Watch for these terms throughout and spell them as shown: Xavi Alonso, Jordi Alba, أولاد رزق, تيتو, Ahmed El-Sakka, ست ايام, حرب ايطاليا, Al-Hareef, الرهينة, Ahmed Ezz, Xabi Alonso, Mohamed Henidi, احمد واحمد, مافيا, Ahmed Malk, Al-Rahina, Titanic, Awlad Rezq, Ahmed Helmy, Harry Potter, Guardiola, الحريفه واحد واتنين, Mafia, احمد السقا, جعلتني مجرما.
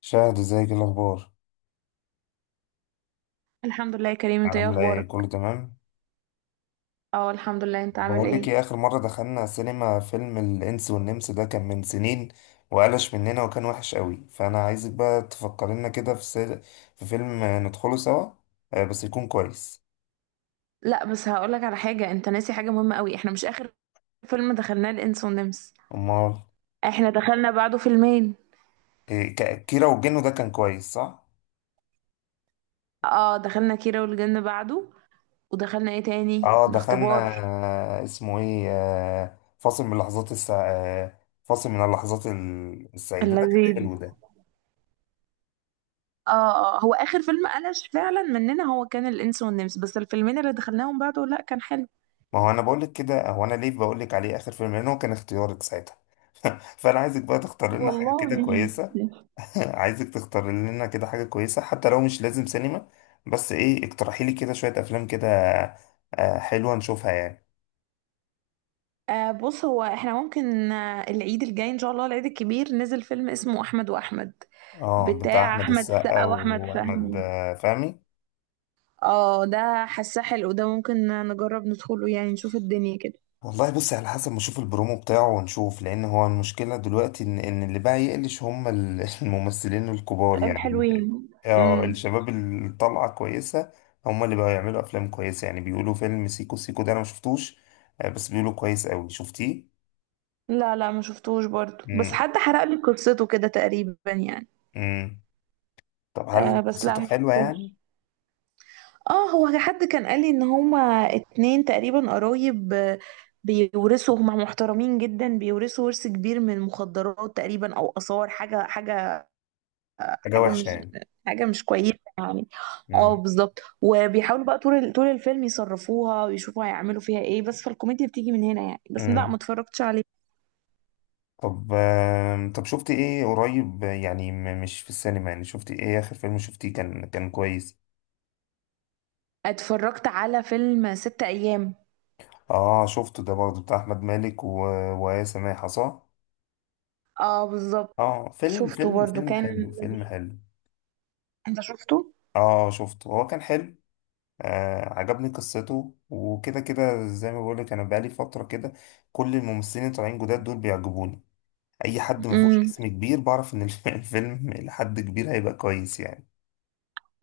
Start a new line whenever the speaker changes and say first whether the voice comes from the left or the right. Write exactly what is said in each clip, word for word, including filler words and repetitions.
left: شاهد، ازيك؟ ايه الاخبار؟
right: الحمد لله يا كريم، انت ايه
left: عامله ايه؟ كله
right: اخبارك؟
left: تمام؟
right: اه، الحمد لله. انت عامل
left: بقول لك
right: ايه؟
left: ايه، اخر مره دخلنا سينما فيلم الانس والنمس ده كان من سنين وقلش مننا وكان وحش قوي، فانا عايزك بقى تفكر لنا كده في سل... في فيلم ندخله سوا. آه، بس يكون كويس.
right: لا، بس هقولك على حاجه. انت ناسي حاجه مهمه قوي. احنا مش اخر فيلم دخلناه الانس والنمس،
left: امال؟
right: احنا دخلنا بعده فيلمين.
left: إيه، ك- كيرة والجن ده كان كويس، صح؟
right: اه، دخلنا كيرة والجن بعده، ودخلنا ايه تاني،
left: اه، دخلنا.
right: الاختبار
left: آه، اسمه ايه؟ آه، فاصل من لحظات السع... آه، فاصل من اللحظات ال- السعيده، ده كان
right: اللذيذ.
left: حلو ده.
right: اه اه، هو اخر فيلم قلش فعلا مننا هو كان الانس والنمس، بس الفيلمين اللي دخلناهم بعده لا، كان حلو.
left: ما هو انا بقول لك كده، هو انا ليه بقول لك عليه اخر فيلم؟ لان هو كان اختيارك ساعتها. فانا عايزك بقى تختار لنا حاجه
right: والله،
left: كده كويسه. عايزك تختار لنا كده حاجه كويسه، حتى لو مش لازم سينما. بس ايه، اقترحي لي كده شويه افلام كده. آه، حلوه نشوفها يعني.
right: آه، بص، هو احنا ممكن آه العيد الجاي ان شاء الله العيد الكبير نزل فيلم اسمه احمد واحمد،
left: اه، بتاع
right: بتاع
left: احمد
right: احمد
left: السقا.
right: السقا واحمد
left: واحمد
right: فهمي.
left: آه، فهمي.
right: اه، ده حاساه حلو، ده ممكن نجرب ندخله يعني، نشوف الدنيا كده.
left: والله بص، على حسب ما اشوف البرومو بتاعه ونشوف. لان هو المشكله دلوقتي ان ان اللي بقى يقلش هم ال- الممثلين الكبار، يعني ال-
right: الحلوين.
left: اه،
right: امم.
left: الشباب اللي طالعه كويسه. هم اللي بقوا يعملوا افلام كويسه. يعني بيقولوا فيلم سيكو سيكو ده، انا ما شفتوش. آه، بس بيقولوا كويس قوي. شفتيه؟
right: لا لا، ما شفتوش برضو، بس
left: امم.
right: حد حرق لي قصته كده تقريبا يعني.
left: امم. طب هل
right: آه، بس لا،
left: قصته
right: ما
left: حلوه يعني؟
right: شفتوش. اه، هو حد كان قال لي ان هما اتنين تقريبا قرايب آه، بيورثوا، هما محترمين جدا، بيورثوا ورث كبير من المخدرات تقريبا او اثار، حاجه، حاجه،
left: حاجه
right: حاجه
left: وحشه
right: مش
left: يعني؟
right: حاجه مش كويسه يعني. اه
left: امم.
right: بالظبط، وبيحاولوا بقى طول ال- طول الفيلم يصرفوها ويشوفوا هيعملوا فيها ايه، بس فالكوميديا بتيجي من هنا يعني، بس لا،
left: امم.
right: ما اتفرجتش عليه.
left: طب، آم، طب شفت ايه قريب يعني؟ م- مش في السينما يعني. شفت ايه اخر فيلم شفتيه كان كان كويس؟
right: اتفرجت على فيلم ست ايام.
left: اه، شفته ده برضه، بتاع احمد مالك و... وآية سماحة، صح؟
right: اه بالظبط.
left: اه، فيلم
right: شفته
left: فيلم
right: برضو،
left: فيلم
right: كان
left: حلو. فيلم
right: لذيذ.
left: حلو.
right: انت شفته؟
left: اه، شفته، هو كان حلو. آه، عجبني قصته وكده كده. زي ما بقولك، انا بقالي فترة كده كل الممثلين اللي طالعين جداد دول بيعجبوني. اي حد ما فيهوش
right: امم.
left: اسم كبير، بعرف ان الف- الفيلم لحد كبير هيبقى كويس يعني.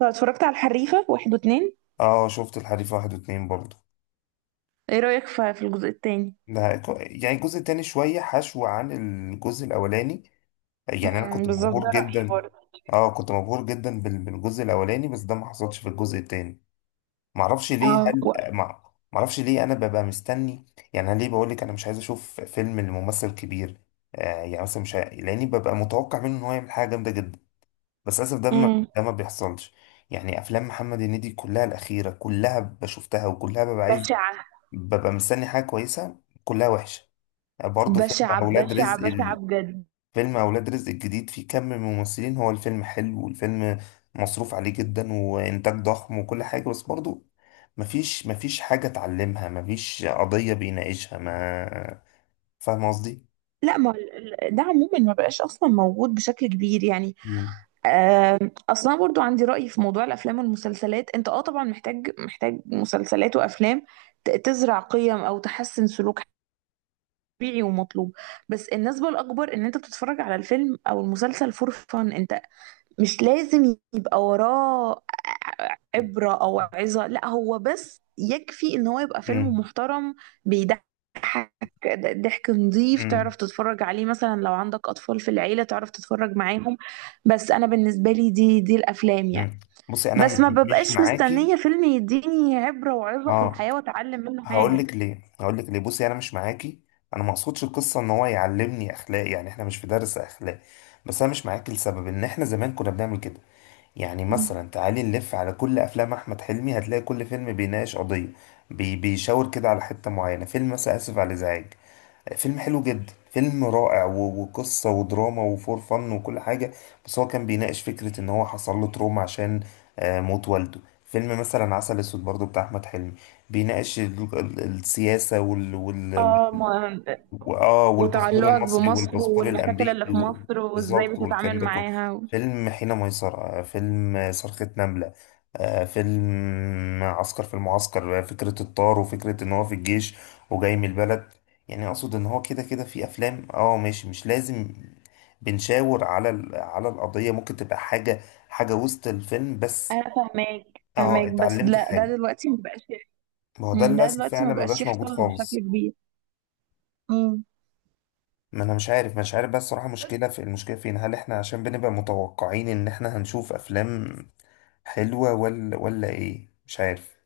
right: اتفرجت على الحريفه واحد واتنين.
left: اه، شفت الحريف واحد واتنين برضه.
right: ايه رأيك في في الجزء التاني؟
left: ده، يعني الجزء التاني شوية حشو عن الجزء الأولاني. يعني انا
right: امم،
left: كنت
right: بالظبط، ده
left: مبهور
right: رأيي
left: جدا.
right: برضه.
left: اه، كنت مبهور جدا بال- بالجزء الاولاني، بس ده ما حصلش في الجزء التاني. معرفش ليه.
right: اه
left: هل
right: و...
left: مع معرفش ليه انا ببقى مستني؟ يعني انا ليه بقول لك انا مش عايز اشوف فيلم لممثل كبير. آه، يعني مثلا مش ه- لاني ببقى متوقع منه ان هو يعمل حاجه جامده جدا، بس للاسف ده ما
right: امم.
left: ده ما بيحصلش. يعني افلام محمد هنيدي كلها الاخيره، كلها بشوفتها، وكلها ببقى عايز،
right: بشعة
left: ببقى مستني حاجه كويسه. كلها وحشه. برضه فيلم
right: بشعة
left: اولاد
right: بشعة
left: رزق،
right: بشعة بجد.
left: فيلم أولاد رزق الجديد فيه كم من ممثلين، هو الفيلم حلو، والفيلم مصروف عليه جدا وإنتاج ضخم وكل حاجة، بس برضو مفيش مفيش حاجة اتعلمها، مفيش قضية بيناقشها. ما فاهم قصدي؟
right: لا، ما ال- ال- ده عموما ما بقاش اصلا موجود بشكل كبير يعني.
left: مم.
right: آم، اصلا برضو عندي رأي في موضوع الافلام والمسلسلات. انت اه طبعا محتاج محتاج مسلسلات وافلام ت- تزرع قيم او تحسن سلوك، طبيعي ومطلوب. بس النسبة الاكبر ان انت بتتفرج على الفيلم او المسلسل فور فان، انت مش لازم يبقى وراه عبرة أو عظة، لا، هو بس يكفي إن هو يبقى فيلم
left: مم.
right: محترم، بيضحك ضحك نظيف،
left: مم.
right: تعرف تتفرج عليه، مثلا لو عندك أطفال في العيلة، تعرف تتفرج معاهم. بس أنا بالنسبة لي دي دي الأفلام يعني.
left: مم. بصي، أنا
right: بس ما
left: م- مش
right: ببقاش
left: معاكي.
right: مستنية فيلم يديني عبرة وعظة في
left: اه،
right: الحياة وأتعلم منه
left: هقول
right: حاجة.
left: لك ليه هقول لك ليه بصي، أنا مش معاكي. أنا ما أقصدش القصة إن هو يعلمني أخلاق، يعني إحنا مش في درس أخلاق. بس أنا مش معاكي لسبب إن إحنا زمان كنا بنعمل كده. يعني مثلا تعالي نلف على كل افلام احمد حلمي، هتلاقي كل فيلم بيناقش قضيه، بي بيشاور كده على حته معينه. فيلم مثلا اسف على الازعاج، فيلم حلو جدا، فيلم رائع، و- وقصه ودراما وفور فن وكل حاجه. بس هو كان بيناقش فكره ان هو حصل له تروما عشان آه، موت والده. فيلم مثلا عسل اسود برضه، بتاع احمد حلمي، بيناقش ال- ال- السياسه، وال وال
right: اه ما
left: واه والباسبور
right: وتعلقك
left: المصري
right: بمصر
left: والباسبور
right: والمشاكل اللي
left: الامريكي
right: في
left: و-
right: مصر وازاي
left: بالظبط، والكلام
right: بتتعامل
left: ده كله.
right: معاها.
left: فيلم حين ميسرة، آه، فيلم صرخة نملة، آه، فيلم عسكر في المعسكر، آه، فكرة الطار وفكرة ان هو في الجيش وجاي من البلد. يعني اقصد ان هو كده كده في افلام، اه ماشي، مش لازم بنشاور على ال- على القضية، ممكن تبقى حاجة، حاجة وسط الفيلم بس.
right: انا فاهماك
left: اه،
right: فاهماك، بس
left: اتعلمت
right: لا، ده
left: حاجة.
right: دلوقتي ما بقاش.
left: ما هو ده
right: مم، ده
left: للاسف
right: دلوقتي ما
left: فعلا ما
right: بقاش
left: بقاش موجود
right: يحصل بشكل
left: خالص.
right: كبير. امم.
left: ما انا مش عارف مش عارف بس الصراحه، مشكله في، المشكله فين؟ هل احنا عشان بنبقى متوقعين ان احنا هنشوف افلام حلوه ولا ولا ايه؟ مش عارف.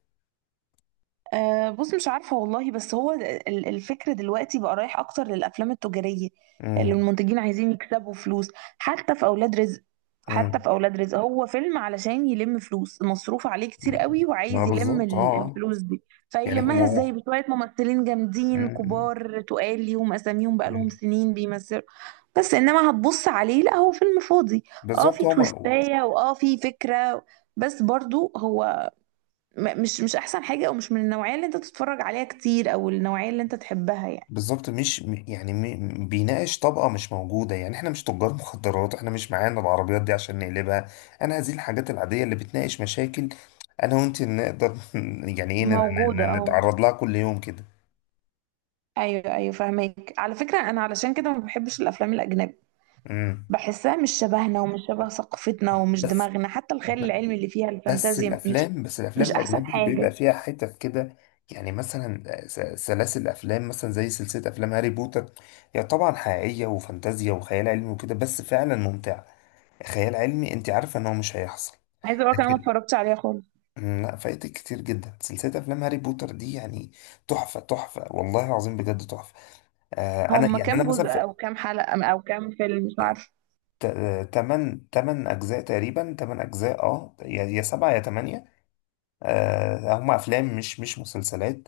right: أه، بص، مش عارفة والله، بس هو ال- الفكر دلوقتي بقى رايح أكتر للأفلام التجارية، اللي
left: امم.
right: المنتجين عايزين يكسبوا فلوس. حتى في أولاد رزق حتى
left: امم.
right: في أولاد رزق هو فيلم علشان يلم فلوس، مصروف عليه كتير
left: إمم.
right: قوي
left: ما
right: وعايز يلم
left: بالظبط، اه.
right: ال-
left: آه.
right: الفلوس دي.
left: يعني هو
right: فيلمها ازاي
left: هو.
right: بشوية ممثلين جامدين
left: مم.
right: كبار، تقال ليهم أساميهم بقالهم
left: مم.
right: سنين بيمثلوا، بس إنما هتبص عليه، لا هو فيلم فاضي. اه،
left: بالظبط،
right: في
left: هو ما-
right: تويستاية، واه في فكرة، بس برضو هو م- مش مش احسن حاجة، او مش من النوعية اللي انت تتفرج عليها كتير، او النوعية اللي انت تحبها يعني.
left: بالظبط، مش م- يعني م- بيناقش طبقه مش موجوده. يعني احنا مش تجار مخدرات، احنا مش معانا العربيات دي عشان نقلبها. انا هذه الحاجات العاديه اللي بتناقش مشاكل انا وانت نقدر يعني ايه ن-
right: موجودة
left: ن-
right: اه.
left: نتعرض لها كل يوم كده.
right: ايوه ايوه، فاهمك. على فكرة انا علشان كده ما بحبش الافلام الاجنبي،
left: امم.
right: بحسها مش شبهنا ومش شبه ثقافتنا ومش
left: بس،
right: دماغنا، حتى الخيال العلمي اللي فيها
left: بس
right: الفانتازيا مش
left: الافلام بس الافلام
right: مش احسن
left: الاجنبي بيبقى
right: حاجة.
left: فيها حتت كده. يعني مثلا س- سلاسل افلام، مثلا زي سلسله افلام هاري بوتر. هي يعني طبعا حقيقيه وفانتازيا وخيال علمي وكده، بس فعلا ممتعه. خيال علمي، انت عارفه ان هو مش هيحصل،
right: عايزة اقول لك، انا ما
left: لكن.
right: اتفرجتش عليها خالص.
left: مم، لا، فايتك كتير جدا سلسله افلام هاري بوتر دي يعني. تحفه تحفه والله العظيم، بجد تحفه. آه، انا
right: هم
left: يعني انا
right: كام
left: مثلا
right: جزء
left: في
right: او كام حلقة او كام فيلم، مش
left: تمانية تمانية اجزاء تقريبا، تمانية اجزاء، اه، يا سبعة يا تمانية. آه، هم افلام، مش مش مسلسلات.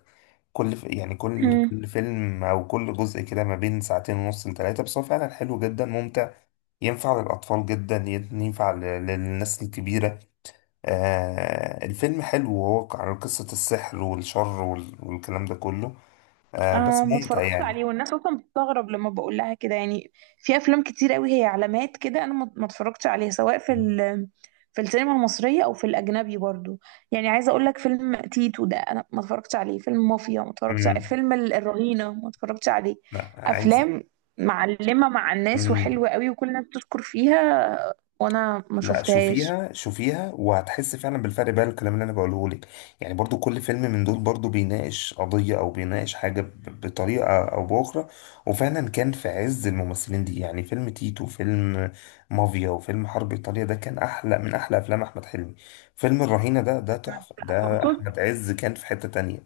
left: كل ف- يعني كل
right: عارفة.
left: كل فيلم او كل جزء، كده ما بين ساعتين ونص لثلاثه. بس هو فعلا حلو جدا، ممتع. ينفع للاطفال جدا، ينفع ل- للناس الكبيره. آه، الفيلم حلو، وهو عن قصه السحر والشر وال- والكلام ده كله. آه،
right: آه،
left: بس
right: ما
left: ممتع
right: اتفرجتش
left: يعني.
right: عليه، والناس اصلا بتستغرب لما بقول لها كده يعني. في افلام كتير قوي هي علامات كده، انا ما ما اتفرجتش عليها، سواء في ال في السينما المصريه او في الاجنبي برضو. يعني عايزه اقول لك، فيلم تيتو ده انا ما اتفرجتش عليه، فيلم مافيا ما اتفرجتش عليه،
left: امم.
right: فيلم ال- الرهينه ما اتفرجتش عليه.
left: لا، عايز.
right: افلام معلمه مع الناس
left: مم.
right: وحلوه قوي، وكل الناس بتشكر فيها، وانا ما
left: لا،
right: شفتهاش.
left: شوفيها شوفيها وهتحس فعلا بالفرق. بقى الكلام اللي انا بقوله لك، يعني برضو كل فيلم من دول برضو بيناقش قضية، او بيناقش حاجة ب- بطريقة او باخرى. وفعلا كان في عز الممثلين دي. يعني فيلم تيتو، فيلم مافيا، وفيلم حرب ايطاليا ده كان احلى من احلى افلام احمد حلمي. فيلم الرهينة ده ده تحفة ده، آه.
right: تقصد؟
left: احمد عز كان في حتة تانية.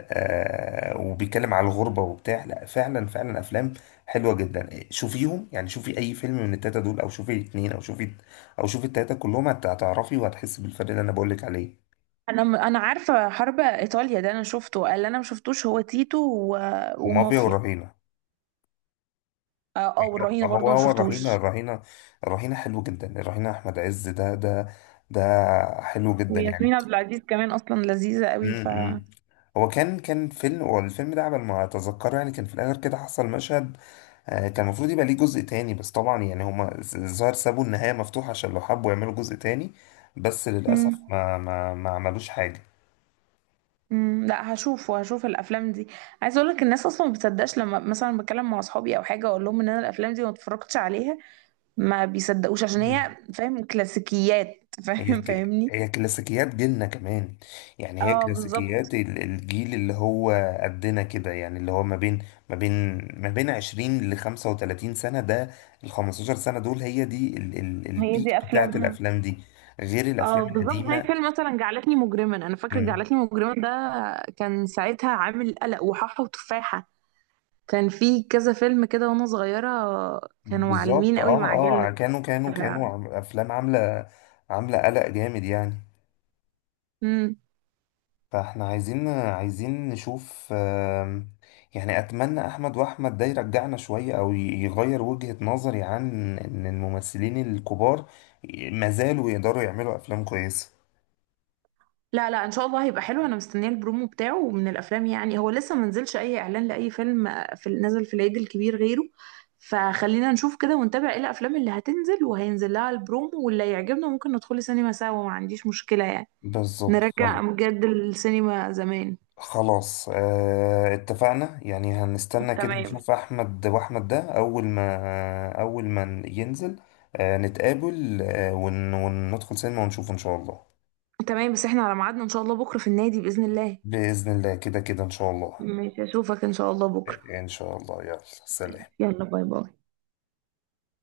left: آه وبيتكلم على الغربة وبتاع. لا فعلا، فعلا أفلام حلوة جدا. شوفيهم يعني، شوفي أي فيلم من التلاتة دول، أو شوفي الاتنين، أو شوفي، أو شوفي التلاتة كلهم. هت- هتعرفي وهتحسي بالفرق اللي أنا بقولك عليه.
right: انا م- انا عارفه حرب ايطاليا، ده انا شفته، اللي انا ما شفتوش هو تيتو و-
left: ومافيا
right: ومافيا.
left: والرهينة.
right: اه، آه، والرهينة
left: هو
right: برضو ما
left: هو الرهينة
right: شفتوش.
left: الرهينة، الرهينة حلو جدا. الرهينة أحمد عز، ده ده ده، حلو جدا يعني.
right: وياسمين عبد العزيز كمان اصلا لذيذة
left: م-
right: قوي ف
left: م. هو كان كان فيلم، والفيلم ده على ما أتذكره يعني كان في الآخر كده حصل مشهد. آه، كان المفروض يبقى ليه جزء تاني، بس طبعا يعني هما ز- الظاهر سابوا النهاية مفتوحة عشان لو حبوا يعملوا جزء تاني، بس للأسف
right: مم.
left: ما ما ما عملوش حاجة.
right: مم. لا، هشوفه هشوف الافلام دي. عايزه اقول لك، الناس اصلا ما بتصدقش، لما مثلا بتكلم مع اصحابي او حاجه، اقول لهم ان انا الافلام دي ما اتفرجتش عليها، ما بيصدقوش، عشان
left: مم.
right: هي فاهم كلاسيكيات
left: هي
right: فاهم
left: ك...
right: فاهمني.
left: هي كلاسيكيات جيلنا كمان. يعني هي
right: اه بالظبط،
left: كلاسيكيات ال- الجيل اللي هو قدنا كده، يعني اللي هو ما بين ما بين ما بين عشرين ل خمسة وتلاتين سنة ده، ال خمسة عشر سنة دول هي دي ال... ال...
right: هي
left: البيك
right: دي
left: بتاعت
right: افلامها.
left: الأفلام دي، غير
right: اه
left: الأفلام
right: بالظبط، زي
left: القديمة.
right: فيلم مثلا جعلتني مجرما، انا فاكره
left: مم.
right: جعلتني مجرما ده كان ساعتها عامل قلق وحاحه وتفاحه، كان في كذا فيلم كده وانا صغيرة، كانوا
left: بالظبط،
right: معلمين قوي
left: اه.
right: مع
left: اه،
right: جيلنا.
left: كانوا كانوا كانوا
right: فعلا.
left: عم- افلام عامله، عامله قلق جامد يعني.
right: امم.
left: فاحنا عايزين عايزين نشوف، آم، يعني اتمنى احمد واحمد ده يرجعنا شويه، او ي- يغير وجهة نظري عن ان الممثلين الكبار ما زالوا يقدروا يعملوا افلام كويسه.
right: لا لا، ان شاء الله هيبقى حلو، انا مستنية البرومو بتاعه ومن الافلام. يعني هو لسه منزلش اي اعلان لاي فيلم في، نزل في العيد الكبير غيره، فخلينا نشوف كده ونتابع ايه الافلام اللي هتنزل وهينزل لها البرومو، واللي يعجبنا ممكن ندخل سينما سوا، ما عنديش مشكلة يعني،
left: بالظبط، خلاص.
right: نرجع بجد السينما زمان.
left: خلاص، آه، اتفقنا. يعني هنستنى كده
right: تمام.
left: نشوف احمد واحمد ده اول ما اول ما ينزل. آه، نتقابل، آه ون وندخل سينما ونشوفه ان شاء الله.
right: تمام، بس احنا على ميعادنا ان شاء الله بكرة في النادي بإذن الله.
left: بإذن الله، كده كده ان شاء الله.
right: ماشي يا شيخ. اشوفك ان شاء الله بكرة.
left: ان شاء الله، يلا، سلام.
right: يلا، باي باي.